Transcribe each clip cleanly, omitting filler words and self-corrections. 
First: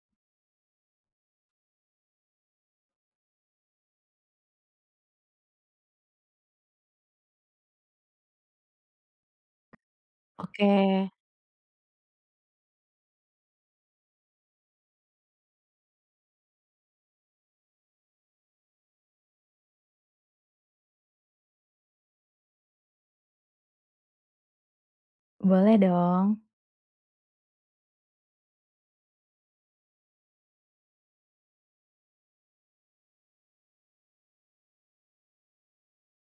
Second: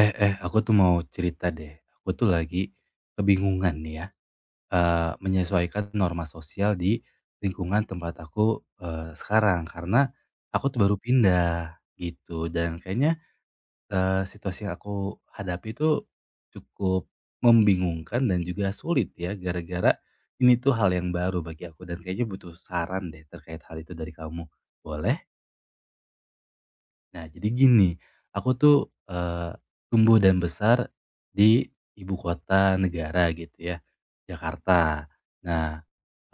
Aku tuh mau cerita deh. Aku tuh lagi kebingungan nih ya, menyesuaikan norma sosial di lingkungan tempat aku sekarang. Karena aku Oke. tuh baru pindah gitu dan kayaknya situasi yang aku hadapi itu cukup membingungkan dan juga sulit ya, gara-gara ini tuh hal yang baru bagi aku dan kayaknya butuh saran deh terkait hal itu dari kamu. Boleh? Boleh dong. Nah, jadi gini, aku tuh, eee, tumbuh dan besar di ibu kota negara gitu ya, Jakarta. Nah,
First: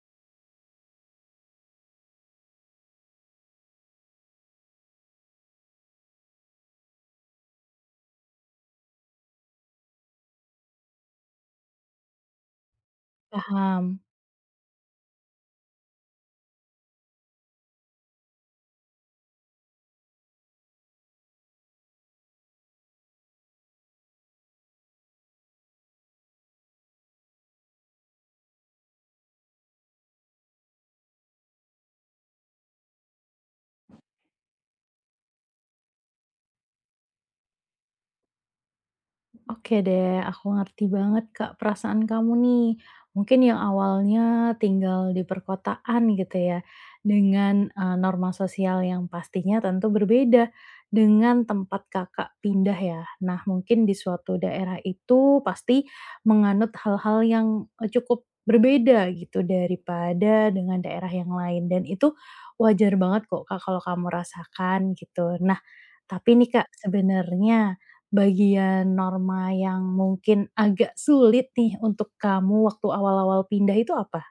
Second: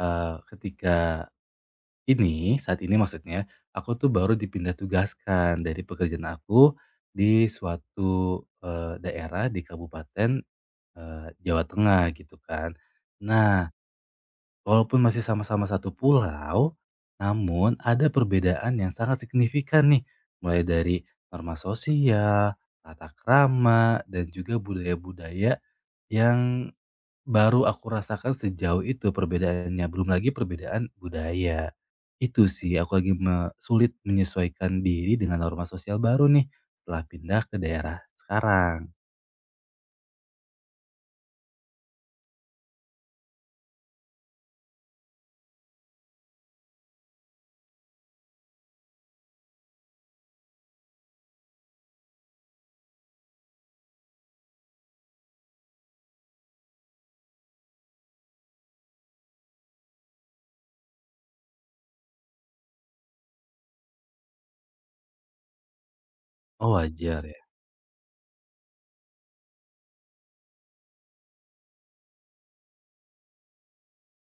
eee, ketika saat ini maksudnya, aku tuh baru dipindah tugaskan dari pekerjaan aku di suatu daerah di kabupaten Jawa Tengah gitu kan. Nah, Paham. walaupun masih sama-sama satu pulau, namun ada perbedaan yang sangat signifikan nih, mulai dari norma sosial, tata krama, dan juga budaya-budaya yang baru aku rasakan sejauh itu perbedaannya, belum lagi perbedaan budaya. Itu sih aku lagi sulit menyesuaikan diri dengan norma sosial baru nih, setelah pindah ke daerah sekarang. Oke deh, aku ngerti banget Kak perasaan kamu nih. Mungkin yang awalnya tinggal di perkotaan gitu ya, dengan norma sosial yang pastinya tentu berbeda dengan tempat Kakak pindah ya. Nah, mungkin di suatu daerah itu pasti menganut hal-hal yang cukup berbeda gitu daripada dengan daerah yang lain dan itu wajar banget kok Kak kalau kamu rasakan gitu. Tapi nih Kak, Oh wajar ya. sebenarnya bagian norma yang mungkin agak sulit nih untuk kamu waktu awal-awal pindah itu apa?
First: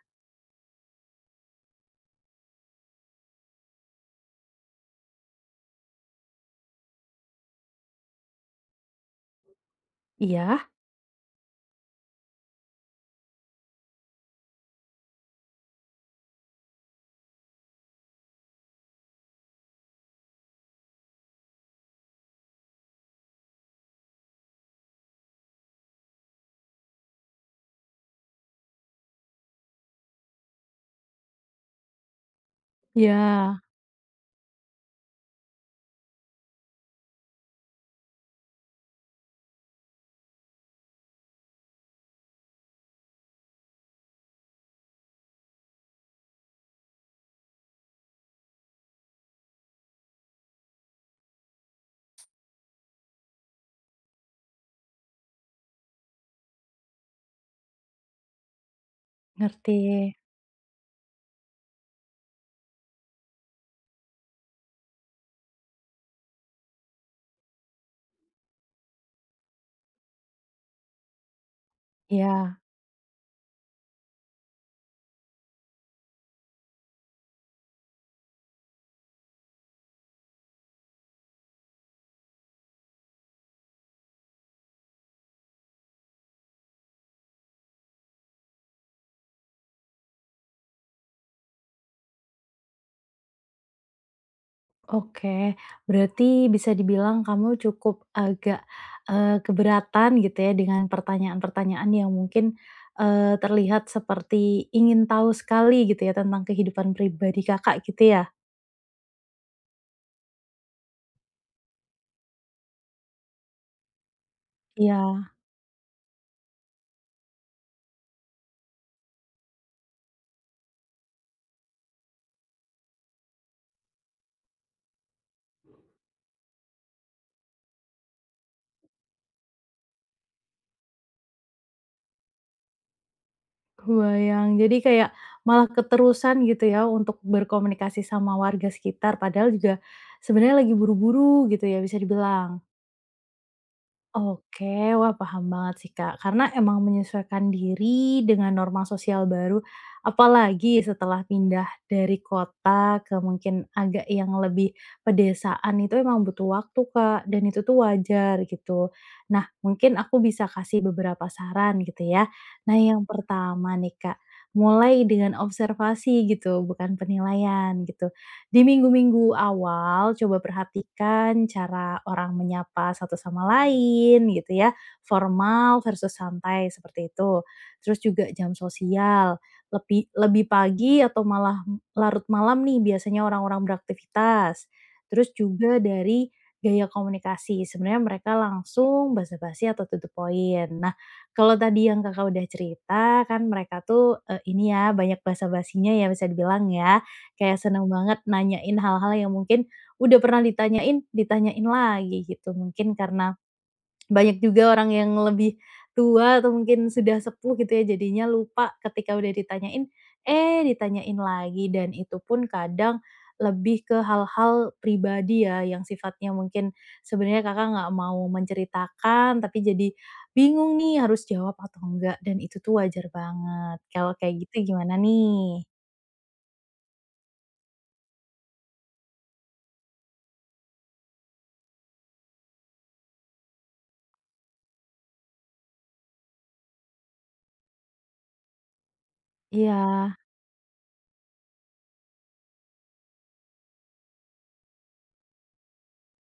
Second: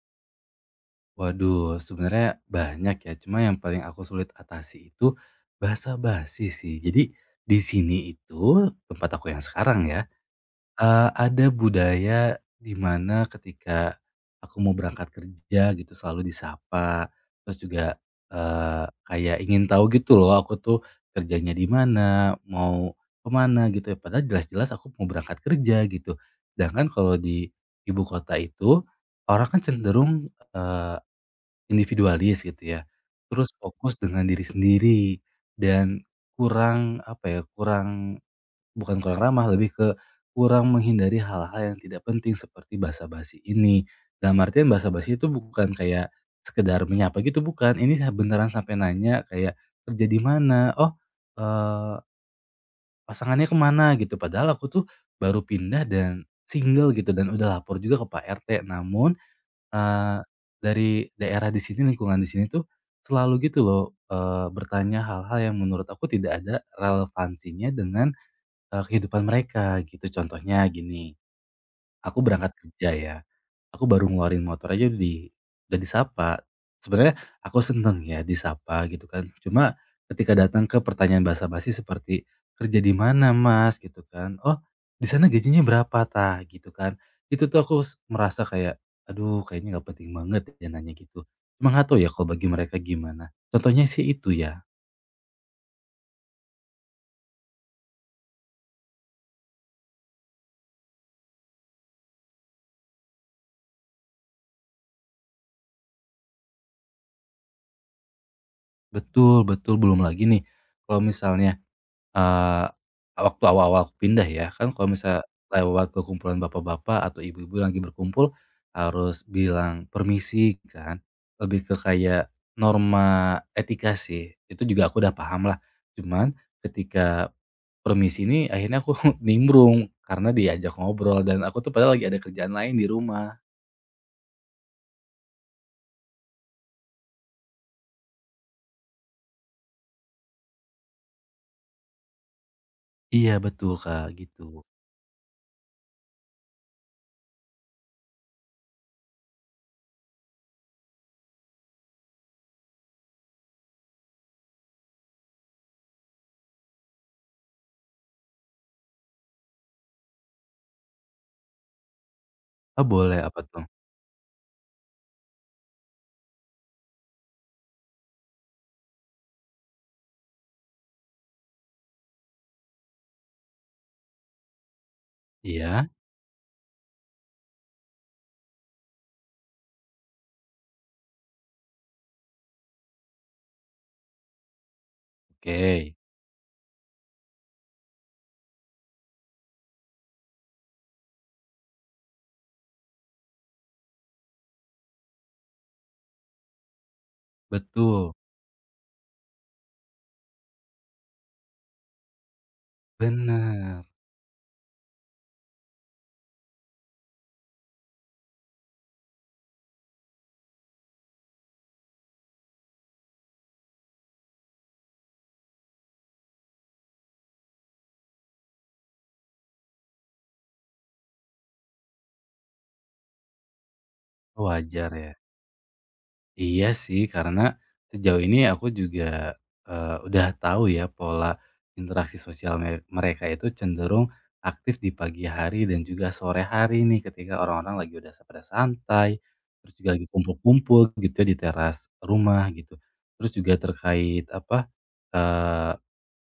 Waduh, sebenarnya banyak ya, cuma yang paling aku sulit atasi itu bahasa basi sih. Jadi di sini itu tempat aku yang sekarang ya, Iya? Ada budaya di mana ketika aku mau berangkat kerja gitu selalu disapa, terus juga, kayak ingin tahu gitu loh aku tuh kerjanya di mana, mau kemana gitu ya, padahal jelas-jelas aku mau berangkat kerja gitu. Sedangkan kalau di ibu kota itu, orang kan cenderung, eh, individualis gitu ya, Iya, terus fokus dengan diri sendiri dan kurang apa ya, kurang bukan kurang ramah, lebih ke kurang menghindari hal-hal yang tidak penting seperti basa-basi ini. Dalam artian basa-basi itu bukan kayak sekedar menyapa gitu bukan, ini beneran sampai nanya kayak, "Kerja di mana? Oh, eee, pasangannya kemana?" Gitu, padahal aku tuh baru pindah dan single gitu dan udah lapor juga ke Pak RT, namun ngerti. Eee, dari daerah di sini, lingkungan di sini tuh selalu gitu loh, bertanya hal-hal yang menurut aku tidak ada relevansinya dengan kehidupan mereka gitu. Contohnya gini, aku berangkat Iya, kerja ya. Aku baru ngeluarin motor aja udah disapa. Sebenarnya aku seneng ya disapa gitu kan, cuma ketika datang ke pertanyaan basa-basi seperti, "Kerja di mana Mas?" Gitu kan, "Oh di sana gajinya berapa ta?" Gitu kan. Itu tuh aku merasa kayak, aduh kayaknya nggak penting banget ya nanya gitu. Cuma nggak tahu ya kalau bagi mereka gimana. Contohnya sih itu ya. oke. Berarti bisa dibilang kamu cukup agak, keberatan gitu ya dengan pertanyaan-pertanyaan yang mungkin terlihat seperti ingin tahu sekali gitu ya tentang kehidupan pribadi Kakak gitu ya? Betul betul, belum lagi nih kalau misalnya Eee, waktu awal-awal aku pindah ya, kan kalau misalnya Iya. lewat ke kumpulan bapak-bapak atau ibu-ibu lagi berkumpul, harus bilang permisi kan, lebih ke kayak norma etika sih, itu juga aku udah paham lah. Cuman ketika permisi ini akhirnya aku nimbrung, karena diajak ngobrol dan aku tuh padahal lagi ada kerjaan lain di rumah. Kebayang. Jadi kayak malah keterusan gitu ya untuk berkomunikasi sama warga sekitar, padahal juga sebenarnya lagi buru-buru gitu ya bisa dibilang? Iya betul Kak, gitu. Oke, wah paham banget sih Kak, karena emang menyesuaikan diri dengan norma sosial baru, apalagi setelah pindah dari kota ke mungkin agak yang lebih pedesaan itu emang butuh waktu Kak, dan itu tuh wajar gitu. Nah, mungkin aku bisa kasih beberapa saran gitu ya. Nah, Oh yang boleh, apa tuh? pertama nih Kak, mulai dengan observasi gitu, bukan penilaian gitu. Di minggu-minggu awal coba perhatikan cara orang menyapa satu sama lain gitu ya, formal Iya? versus santai seperti itu. Terus juga jam sosial, lebih lebih pagi atau malah larut malam nih biasanya orang-orang beraktivitas. Terus juga Oke. dari gaya komunikasi, sebenarnya mereka langsung basa-basi atau tutup poin. Nah, kalau tadi yang Kakak udah cerita kan mereka tuh, ini ya banyak basa-basinya ya bisa dibilang ya. Kayak seneng Betul. banget nanyain hal-hal yang mungkin udah pernah ditanyain, ditanyain lagi gitu. Mungkin karena Bener. banyak juga orang yang lebih tua atau mungkin sudah sepuh gitu ya, jadinya lupa ketika udah ditanyain, eh ditanyain lagi dan itu pun kadang lebih ke hal-hal pribadi ya yang sifatnya mungkin sebenarnya Kakak nggak mau menceritakan, tapi jadi bingung nih harus jawab atau enggak dan itu tuh wajar banget. Kalau kayak gitu Wajar gimana ya. nih? Iya sih, karena sejauh ini aku juga udah tahu ya pola interaksi sosial mereka itu cenderung aktif di pagi hari dan juga sore hari nih ketika orang-orang lagi udah pada santai, terus Iya, juga lagi kumpul-kumpul gitu ya di teras rumah gitu. Terus juga terkait apa, eee,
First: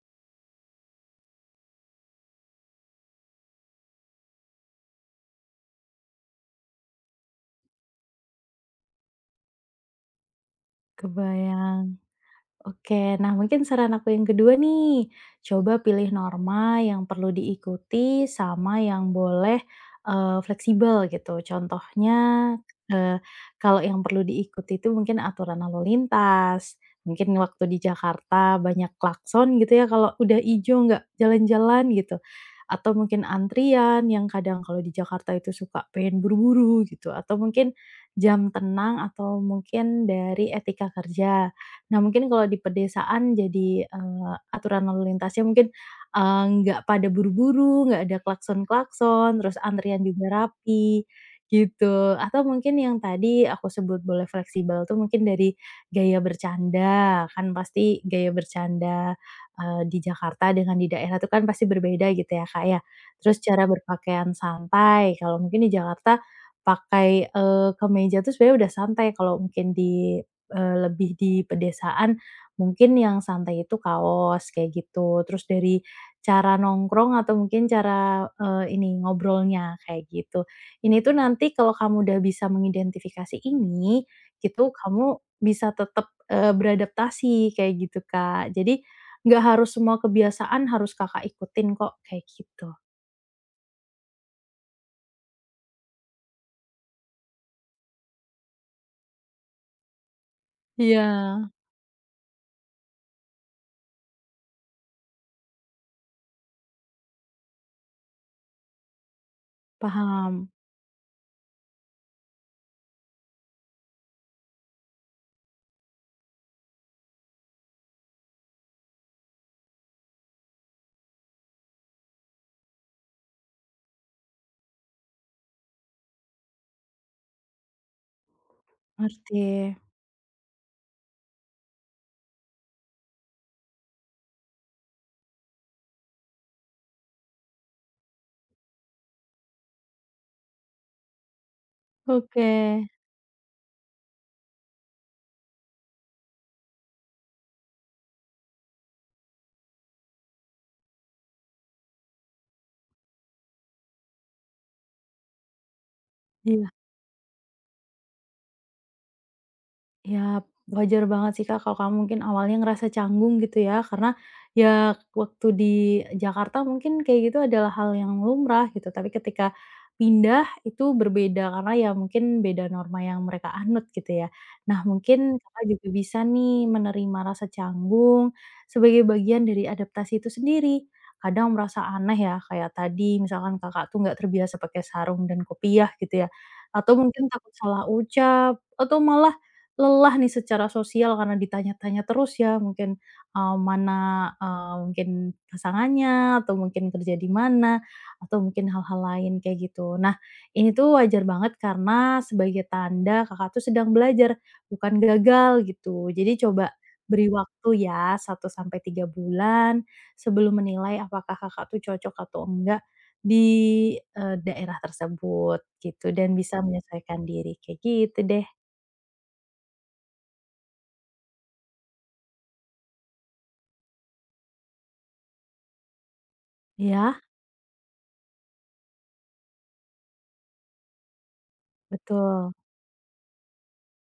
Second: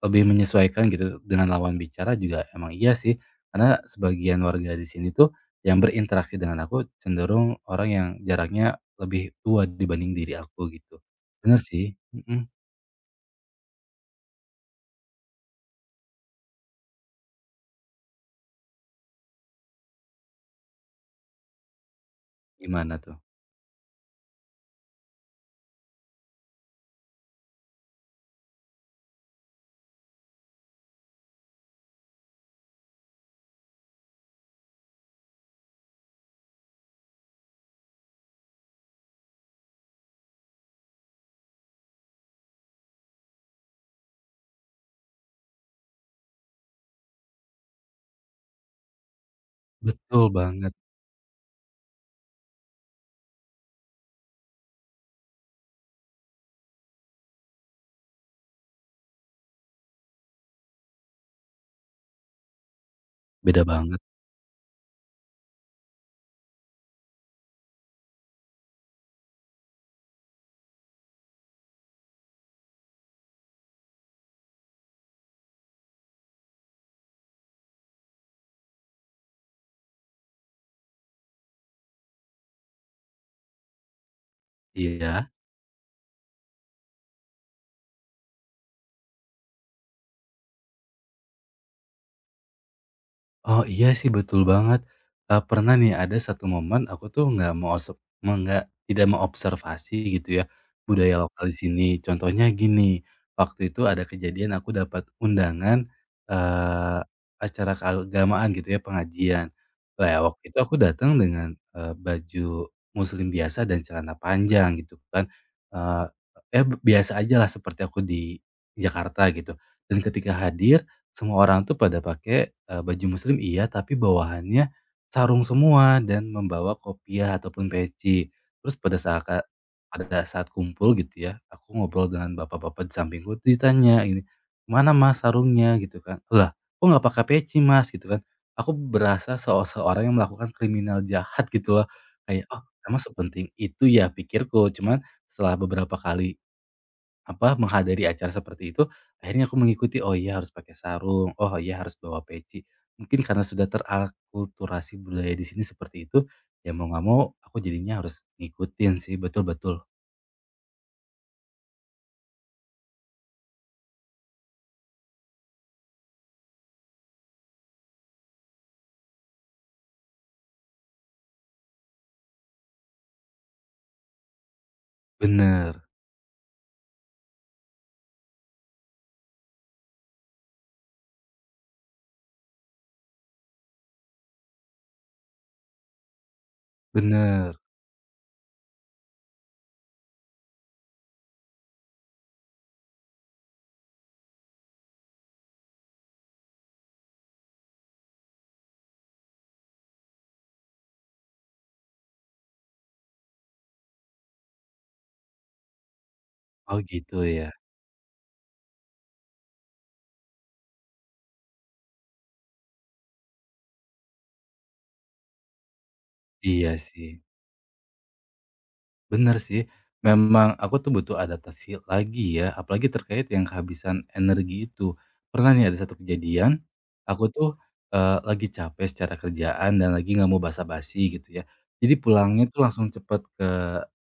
lebih menyesuaikan gitu dengan lawan bicara juga emang iya sih, karena sebagian warga di sini tuh yang berinteraksi dengan aku cenderung orang yang jaraknya lebih tua dibanding diri aku gitu. Bener sih, kebayang. mhm. Oke, nah mungkin saran aku yang kedua nih, coba pilih norma yang perlu diikuti sama yang boleh fleksibel gitu. Contohnya, Gimana tuh? eee, kalau yang perlu diikuti itu mungkin aturan lalu lintas, mungkin waktu di Jakarta banyak klakson gitu ya kalau udah ijo nggak jalan-jalan gitu, atau mungkin antrian yang kadang kalau di Jakarta itu suka pengen buru-buru gitu, atau mungkin jam tenang atau mungkin dari etika kerja. Nah, mungkin kalau di pedesaan jadi, aturan lalu lintasnya mungkin nggak pada buru-buru, nggak ada klakson-klakson, terus antrian Betul juga banget, rapi, gitu. Atau mungkin yang tadi aku sebut boleh fleksibel tuh mungkin dari gaya bercanda, kan pasti gaya bercanda di Jakarta dengan di daerah itu kan pasti berbeda gitu ya, Kak, ya. Terus cara beda banget, berpakaian santai, kalau mungkin di Jakarta pakai kemeja tuh sebenarnya udah santai, kalau mungkin di lebih di pedesaan mungkin yang santai itu kaos kayak gitu, terus dari cara nongkrong atau mungkin cara, ini ngobrolnya kayak gitu. Ini tuh nanti kalau kamu udah bisa mengidentifikasi ini, gitu kamu iya. bisa tetap, beradaptasi kayak gitu, Kak. Jadi nggak harus semua kebiasaan harus Kakak ikutin kok, kayak gitu. Oh, iya sih, betul banget. Pernah nih ada satu momen aku tuh nggak mau osep me nggak tidak mengobservasi gitu ya, Iya. budaya lokal di sini. Contohnya gini, waktu itu ada kejadian aku dapat undangan, eee, acara keagamaan gitu ya, pengajian. Lah, ya waktu Paham, itu aku datang dengan baju muslim biasa dan celana panjang gitu kan, eh ya biasa aja lah seperti aku di Jakarta gitu. Dan ketika hadir semua orang tuh pada pakai, baju muslim iya, tapi bawahannya sarung semua dan membawa kopiah ataupun peci. Terus pada saat ngerti. pada saat kumpul gitu ya, aku ngobrol dengan bapak-bapak di sampingku ditanya ini, "Mana Mas sarungnya?" Gitu kan. "Lah kok nggak pakai peci Mas?" Gitu kan. Aku berasa seorang yang melakukan kriminal jahat gitu loh. Kayak, Oke. "Oh emang sepenting itu ya?" Pikirku. Cuman setelah beberapa kali apa, menghadiri acara seperti itu, akhirnya aku mengikuti, "Oh iya harus pakai sarung, oh iya harus bawa peci." Mungkin karena sudah terakulturasi budaya di sini seperti itu, Iya. ya mau nggak mau aku jadinya harus ngikutin sih, betul betul. Ya, wajar banget sih Kak, kalau kamu mungkin awalnya ngerasa canggung gitu ya, karena ya waktu di Jakarta mungkin kayak gitu adalah hal yang lumrah gitu, tapi ketika pindah itu berbeda karena ya mungkin beda norma yang mereka anut gitu ya. Nah, mungkin Kakak Bener juga bisa nih menerima rasa canggung sebagai bagian dari adaptasi itu sendiri. Kadang merasa aneh ya, kayak tadi misalkan Kakak tuh nggak terbiasa pakai sarung dan kopiah gitu ya, atau mungkin takut bener. salah ucap, atau malah lelah nih secara sosial karena ditanya-tanya terus ya mungkin mana mungkin pasangannya atau mungkin kerja di mana, atau mungkin hal-hal lain kayak gitu. Nah, ini tuh wajar banget karena sebagai tanda Kakak tuh sedang belajar, bukan gagal gitu. Jadi coba Oh gitu beri ya? waktu ya satu sampai tiga bulan sebelum menilai apakah Kakak tuh cocok atau enggak di daerah tersebut gitu dan bisa Iya menyesuaikan sih. diri, kayak gitu deh. Bener sih, memang aku tuh butuh adaptasi lagi ya, apalagi terkait yang kehabisan energi itu. Pernah nih ada satu kejadian, Ya. aku tuh lagi capek secara kerjaan dan lagi nggak mau basa-basi gitu ya. Jadi pulangnya Betul, tuh langsung cepet ke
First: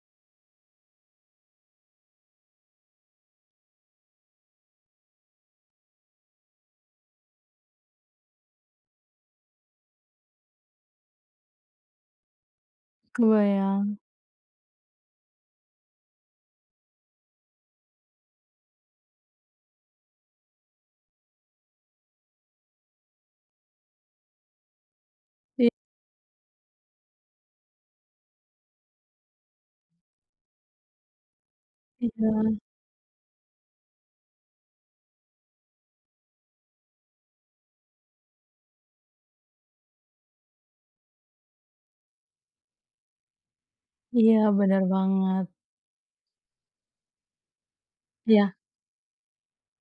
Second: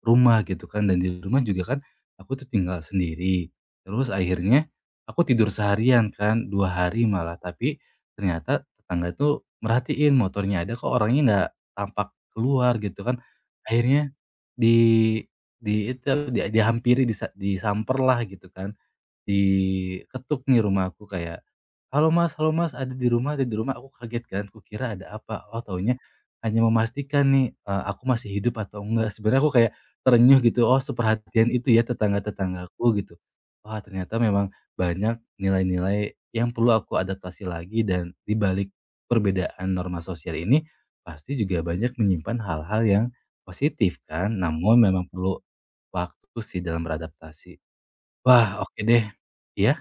rumah gitu kan, dan di rumah juga kan aku tuh tinggal sendiri. Terus akhirnya aku tidur seharian kan, 2 hari malah, tapi ternyata tetangga tuh merhatiin motornya ada kok orangnya nggak tampak keluar gitu kan. kebayang. Akhirnya di di itu, dia dihampiri, disamperlah gitu kan. Diketuk nih rumah aku kayak, "Halo Mas, halo Mas, ada di rumah, ada di rumah." Aku kaget kan, kukira ada apa, oh I taunya hanya memastikan nih, aku masih hidup atau enggak. Sebenarnya aku kayak terenyuh gitu, oh seperhatian itu ya iya tetangga-tetanggaku gitu. Wah ternyata memang banyak nilai-nilai yang perlu aku adaptasi lagi dan di balik perbedaan norma sosial ini, pasti juga banyak menyimpan hal-hal yang positif kan, iya, namun benar memang perlu banget. waktu sih dalam beradaptasi. Wah Iya oke deh, iya?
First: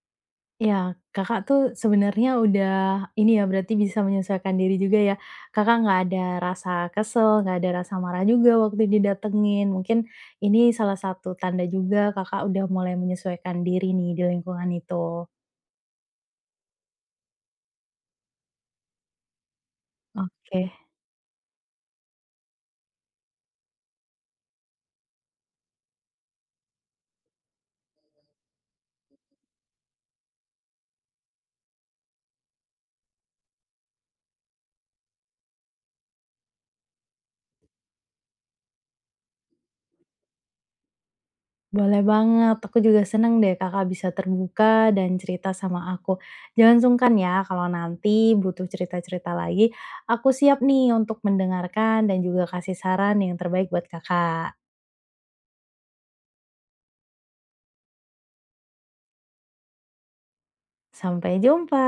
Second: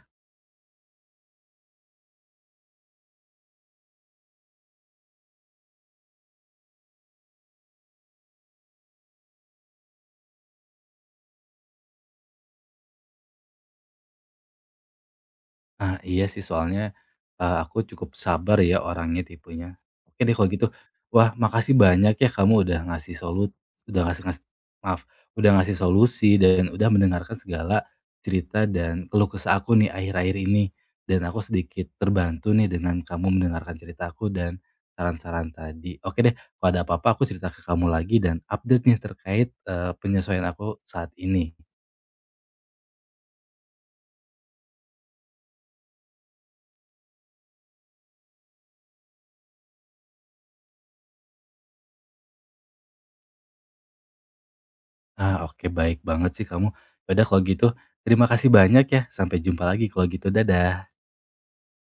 iya, Kakak tuh sebenarnya udah ini ya, berarti bisa menyesuaikan diri juga ya. Kakak nggak ada rasa kesel, nggak ada rasa marah juga waktu didatengin. Mungkin ini salah satu tanda juga Kakak udah mulai menyesuaikan diri nih di lingkungan itu. Ah, iya sih soalnya, aku cukup sabar ya orangnya tipenya. Oke deh kalau Oke. gitu. Wah makasih banyak ya kamu udah ngasih solu udah ngasih ngas maaf, udah ngasih solusi dan udah mendengarkan segala cerita dan keluh kesah aku nih akhir-akhir ini. Dan aku sedikit terbantu nih dengan kamu mendengarkan ceritaku dan saran-saran tadi. Oke deh kalau ada apa-apa aku cerita ke kamu lagi dan update nih terkait penyesuaian aku saat ini. Boleh banget, aku juga seneng deh Kakak bisa terbuka dan cerita sama aku. Jangan sungkan ya kalau nanti butuh cerita-cerita lagi, aku siap nih untuk mendengarkan dan juga kasih saran yang terbaik buat Kakak. Ah, oke baik banget sih kamu. Ya udah kalau gitu terima kasih banyak ya, sampai jumpa lagi kalau gitu, dadah. Sampai jumpa.